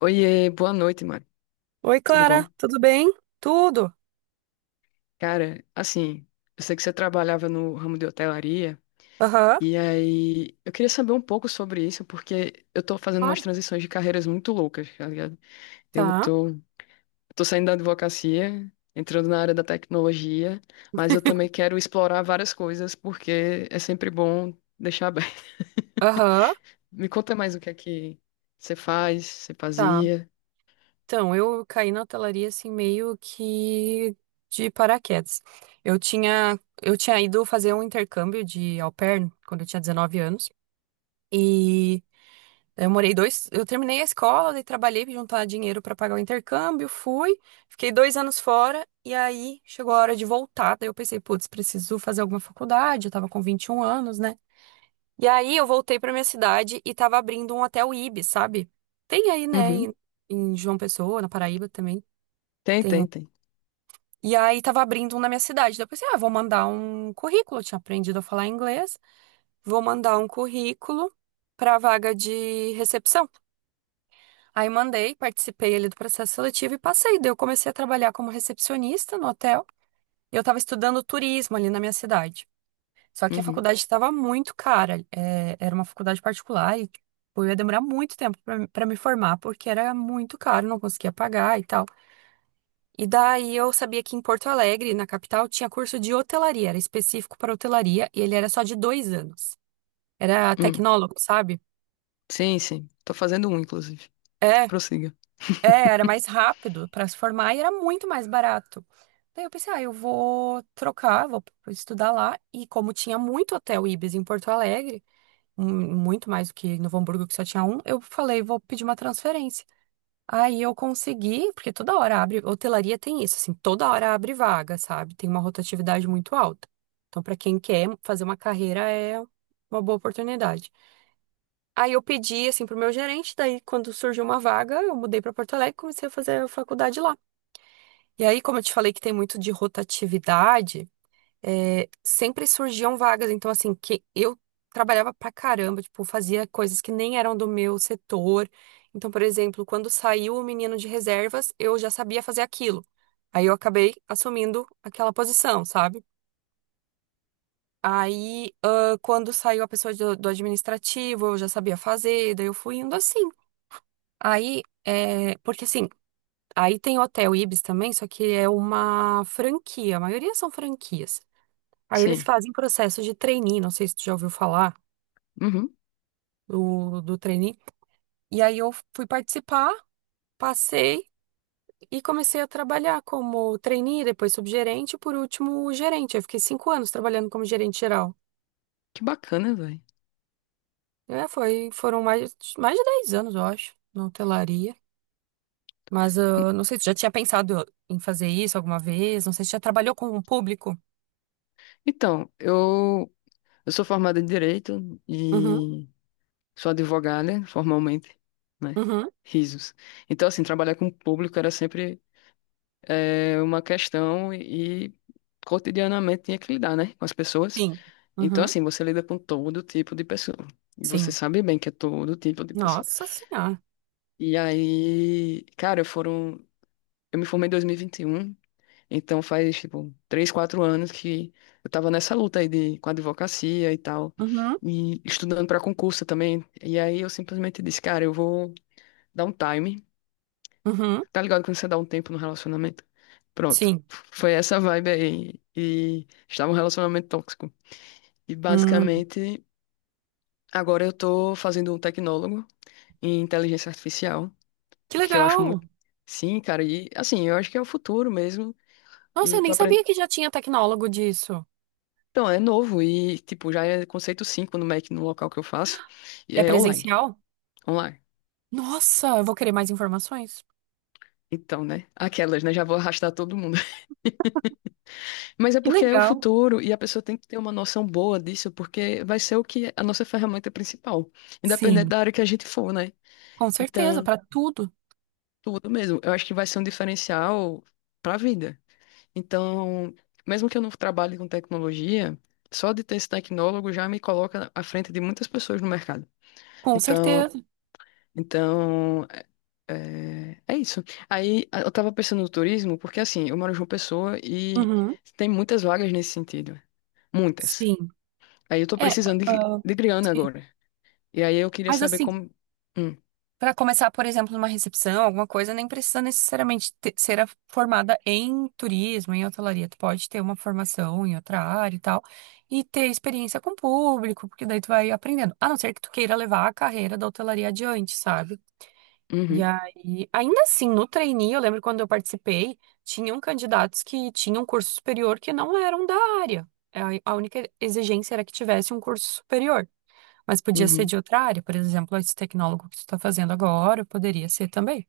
Oiê, boa noite, Mari. Oi, Tudo Clara, bom? tudo bem? Tudo? Cara, assim, eu sei que você trabalhava no ramo de hotelaria, Aham. e aí eu queria saber um pouco sobre isso, porque eu tô fazendo umas Claro. transições de carreiras muito loucas, tá ligado? Eu Tá. tô, tô saindo da advocacia, entrando na área da tecnologia, mas eu também quero explorar várias coisas, porque é sempre bom deixar aberto. Aham. Me conta mais o que é que você faz, você Tá. fazia. Então, eu caí na hotelaria assim meio que de paraquedas. Eu tinha ido fazer um intercâmbio de au pair quando eu tinha 19 anos e eu terminei a escola, daí trabalhei para juntar dinheiro para pagar o intercâmbio, fui, fiquei 2 anos fora e aí chegou a hora de voltar. Daí eu pensei, putz, preciso fazer alguma faculdade, eu tava com 21 anos, né? E aí eu voltei pra minha cidade e tava abrindo um hotel Ibis, sabe? Tem aí, né, Uhum. em João Pessoa, na Paraíba também, Tem, tem. Um. tem, tem. E aí tava abrindo um na minha cidade. Daí eu pensei, ah, vou mandar um currículo, eu tinha aprendido a falar inglês, vou mandar um currículo pra vaga de recepção. Aí mandei, participei ali do processo seletivo e passei. Daí eu comecei a trabalhar como recepcionista no hotel. E eu tava estudando turismo ali na minha cidade. Só que a Uhum. faculdade estava muito cara. Era uma faculdade particular e tipo, eu ia demorar muito tempo para me formar, porque era muito caro, não conseguia pagar e tal. E daí eu sabia que em Porto Alegre, na capital, tinha curso de hotelaria, era específico para hotelaria e ele era só de 2 anos. Era Hum. tecnólogo, sabe? Sim, sim. Tô fazendo um, inclusive. É, Prossiga. era mais rápido para se formar e era muito mais barato. Daí eu pensei, ah, eu vou trocar, vou estudar lá. E como tinha muito hotel Ibis em Porto Alegre, muito mais do que em Novo Hamburgo, que só tinha um, eu falei, vou pedir uma transferência. Aí eu consegui, porque toda hora abre, hotelaria tem isso, assim, toda hora abre vaga, sabe? Tem uma rotatividade muito alta. Então, para quem quer fazer uma carreira, é uma boa oportunidade. Aí eu pedi, assim, pro meu gerente, daí quando surgiu uma vaga, eu mudei para Porto Alegre e comecei a fazer a faculdade lá. E aí, como eu te falei que tem muito de rotatividade, sempre surgiam vagas. Então, assim, que eu trabalhava pra caramba, tipo, fazia coisas que nem eram do meu setor. Então, por exemplo, quando saiu o menino de reservas, eu já sabia fazer aquilo. Aí eu acabei assumindo aquela posição, sabe? Aí, ah, quando saiu a pessoa do administrativo, eu já sabia fazer, daí eu fui indo assim. Aí, porque assim, aí tem o Hotel Ibis também, só que é uma franquia, a maioria são franquias. Aí eles Sim. fazem processo de trainee, não sei se tu já ouviu falar Uhum. do trainee. E aí eu fui participar, passei e comecei a trabalhar como trainee, depois subgerente, e por último gerente. Eu fiquei 5 anos trabalhando como gerente geral. Que bacana, velho. Foram mais de 10 anos, eu acho, na hotelaria. Mas não sei se tu já tinha pensado em fazer isso alguma vez, não sei se já trabalhou com o público. Então, eu sou formada em Direito Uhum, e sou advogada formalmente, né? uhum, Risos. Então, assim, trabalhar com o público era sempre uma questão e cotidianamente tinha que lidar, né? Com as pessoas. sim. Então, Uhum, assim, você lida com todo tipo de pessoa. E você sim. sabe bem que é todo tipo de pessoa. Nossa Senhora. E aí, cara, foram. Eu me formei em 2021. Então faz, tipo, 3, 4 anos que eu tava nessa luta aí com a advocacia e tal, Uhum, e estudando para concurso também. E aí eu simplesmente disse, cara, eu vou dar um time. uhum, Tá ligado quando você dá um tempo no relacionamento? Pronto. sim. Foi essa vibe aí. E estava um relacionamento tóxico. E Hum. basicamente, agora eu tô fazendo um tecnólogo em inteligência artificial, Que porque eu acho legal! muito. Sim, cara, e assim, eu acho que é o futuro mesmo. Nossa, E eu nem tô sabia apren- que já tinha tecnólogo disso. Então, é novo e, tipo, já é conceito 5 no Mac, no local que eu faço. E É é online. presencial? Online. Nossa, eu vou querer mais informações. Então, né? Aquelas, né? Já vou arrastar todo mundo. Mas é Que porque é o legal! futuro e a pessoa tem que ter uma noção boa disso, porque vai ser o que é a nossa ferramenta principal, independente Sim, da área que a gente for, né? com certeza, Então, para tudo. tudo mesmo. Eu acho que vai ser um diferencial para a vida. Então, mesmo que eu não trabalhe com tecnologia, só de ter esse tecnólogo já me coloca à frente de muitas pessoas no mercado. Com certeza. Então, então é, isso. Eu tava pensando no turismo, porque assim, eu moro em João Pessoa e Uhum. tem muitas vagas nesse sentido. Muitas. Sim. Aí eu tô É, precisando de, ah, de grana sim. agora. E aí eu queria Mas saber assim, como. Hum, para começar, por exemplo, numa recepção, alguma coisa, nem precisa necessariamente ser formada em turismo, em hotelaria. Tu pode ter uma formação em outra área e tal, e ter experiência com o público, porque daí tu vai aprendendo. A não ser que tu queira levar a carreira da hotelaria adiante, sabe? E uhum, aí, ainda assim, no trainee, eu lembro quando eu participei, tinham candidatos que tinham um curso superior que não eram da área. A única exigência era que tivesse um curso superior, mas podia ser uhum, de outra área, por exemplo, esse tecnólogo que tu está fazendo agora, poderia ser também,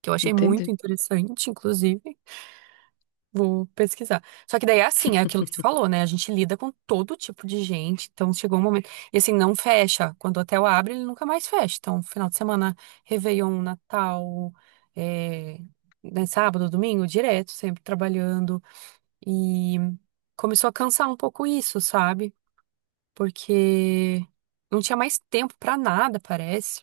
que eu achei muito entende? interessante, inclusive. Vou pesquisar. Só que daí é assim, é aquilo que tu falou, né? A gente lida com todo tipo de gente, então chegou um momento. E assim, não fecha. Quando o hotel abre, ele nunca mais fecha. Então, final de semana, Réveillon, Natal, é, né, sábado, domingo, direto, sempre trabalhando. E começou a cansar um pouco isso, sabe? Porque não tinha mais tempo pra nada, parece.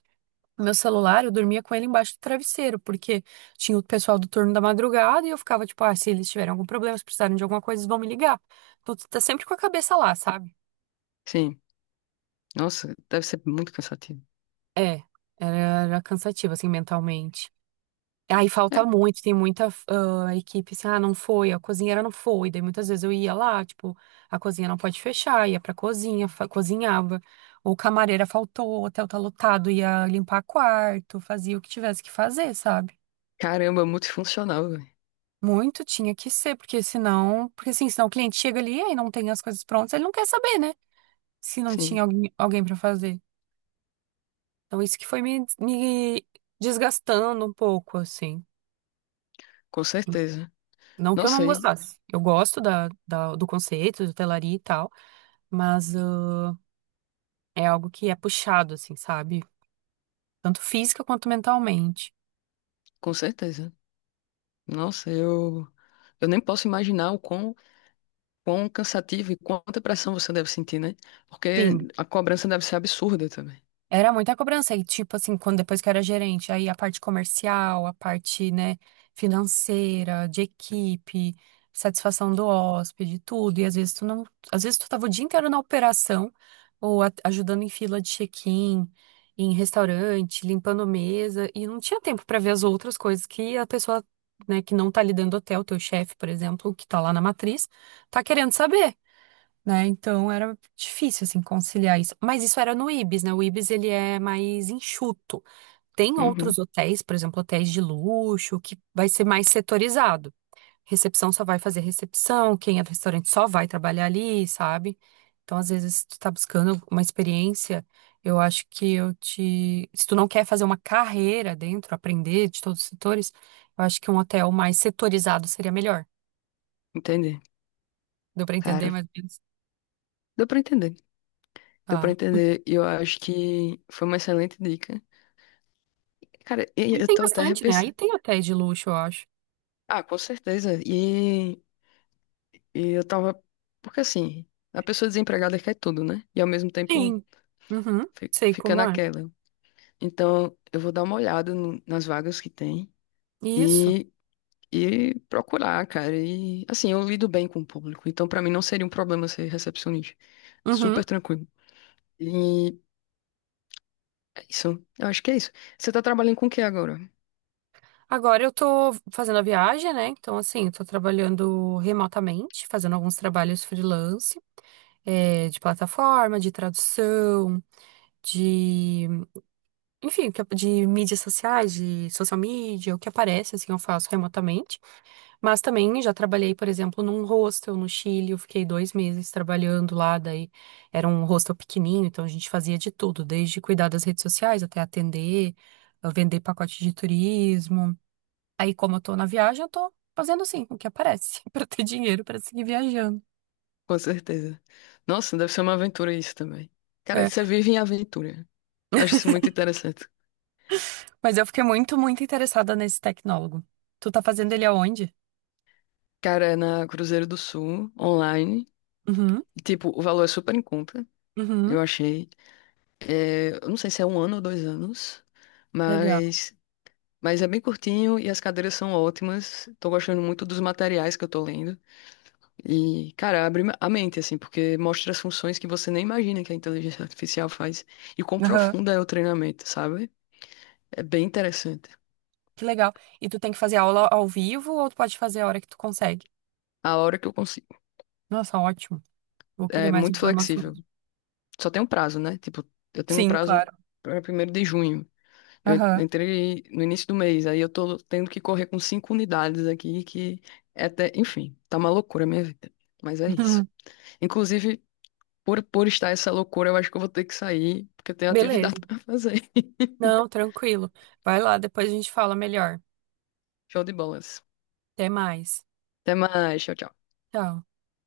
Meu celular, eu dormia com ele embaixo do travesseiro, porque tinha o pessoal do turno da madrugada e eu ficava tipo, ah, se eles tiverem algum problema, se precisarem de alguma coisa, eles vão me ligar. Então tu tá sempre com a cabeça lá, sabe? Sim. Nossa, deve ser muito cansativo. É, era, era cansativo, assim, mentalmente. Aí É, falta muito, tem muita equipe assim, não foi, a cozinheira não foi. Daí muitas vezes eu ia lá, tipo, a cozinha não pode fechar, ia pra cozinha, cozinhava. Ou camareira faltou, o hotel tá lotado, ia limpar quarto, fazia o que tivesse que fazer, sabe? caramba, multifuncional, velho. Muito tinha que ser, porque senão, porque assim, senão o cliente chega ali e não tem as coisas prontas, ele não quer saber, né? Se não tinha Sim, alguém para fazer. Então isso que foi me desgastando um pouco, assim. com certeza. Não que eu Nossa, não aí, gostasse. Eu gosto da, do conceito, de hotelaria e tal, mas é algo que é puxado, assim, sabe? Tanto física quanto mentalmente. com certeza. Nossa, eu. Eu nem posso imaginar o quão cansativo e quanta pressão você deve sentir, né? Sim. Porque a cobrança deve ser absurda também. Era muita cobrança. E, tipo assim, quando depois que eu era gerente, aí a parte comercial, a parte, né, financeira, de equipe, satisfação do hóspede, tudo. E às vezes tu não. Às vezes tu tava o dia inteiro na operação, ou ajudando em fila de check-in, em restaurante, limpando mesa, e não tinha tempo pra ver as outras coisas que a pessoa, né, que não tá lidando do hotel, teu chefe, por exemplo, que tá lá na matriz, tá querendo saber né? Então era difícil assim conciliar isso. Mas isso era no Ibis, né? O Ibis ele é mais enxuto. Tem Uhum, outros hotéis, por exemplo, hotéis de luxo, que vai ser mais setorizado. Recepção só vai fazer recepção, quem é do restaurante só vai trabalhar ali, sabe? Então, às vezes, se tu tá buscando uma experiência, eu acho que eu te. Se tu não quer fazer uma carreira dentro, aprender de todos os setores, eu acho que um hotel mais setorizado seria melhor. entendi. Deu pra entender Cara, mais ou menos? deu pra entender. Deu pra Tá. entender. E eu acho que foi uma excelente dica. Cara, e Aí eu tem tô até bastante, né? Aí repensando. tem hotéis de luxo, eu acho. Ah, com certeza. E eu tava. Porque assim, a pessoa desempregada quer tudo, né? E ao mesmo tempo Sim. Uhum. fi- Sei fica como é. naquela. Então, eu vou dar uma olhada nas vagas que tem. Isso. E procurar, cara. E assim, eu lido bem com o público, então pra mim não seria um problema ser recepcionista. Uhum. Super tranquilo. E é isso. Eu acho que é isso. Você tá trabalhando com o que agora? Agora eu tô fazendo a viagem, né? Então, assim, eu tô trabalhando remotamente, fazendo alguns trabalhos freelance, de plataforma, de tradução, de, enfim, de mídias sociais, de social media, o que aparece, assim, eu faço remotamente. Mas também já trabalhei, por exemplo, num hostel no Chile. Eu fiquei 2 meses trabalhando lá. Daí era um hostel pequenininho, então a gente fazia de tudo, desde cuidar das redes sociais até atender, vender pacote de turismo. Aí, como eu tô na viagem, eu tô fazendo assim, o que aparece, pra ter dinheiro pra seguir viajando. Com certeza. Nossa, deve ser uma aventura isso também. Cara, É, você vive em aventura. Eu acho isso muito interessante. mas eu fiquei muito, muito interessada nesse tecnólogo. Tu tá fazendo ele aonde? Cara, é na Cruzeiro do Sul, online. Uhum, E, tipo, o valor é super em conta, uhum, eu achei. É, eu não sei se é 1 ano ou 2 anos, legal. mas é bem curtinho e as cadeiras são ótimas. Tô gostando muito dos materiais que eu tô lendo. E, cara, abre a mente, assim, porque mostra as funções que você nem imagina que a inteligência artificial faz e quão Aham, profunda é o treinamento, sabe? É bem interessante. que legal. E tu tem que fazer aula ao vivo ou tu pode fazer a hora que tu consegue? A hora que eu consigo. Nossa, ótimo. Vou querer É mais muito flexível. informações. Só tem um prazo, né? Tipo, eu tenho um Sim, prazo claro. para 1º de junho. Eu en- Aham. entrei no início do mês, aí eu tô tendo que correr com cinco unidades aqui, que é até, enfim, tá uma loucura a minha vida. Mas é isso. Inclusive, por estar essa loucura, eu acho que eu vou ter que sair, porque eu tenho atividade Beleza. pra fazer. Não, tranquilo. Vai lá, depois a gente fala melhor. Show de bolas. Até mais. Até mais. Tchau, tchau. Tchau.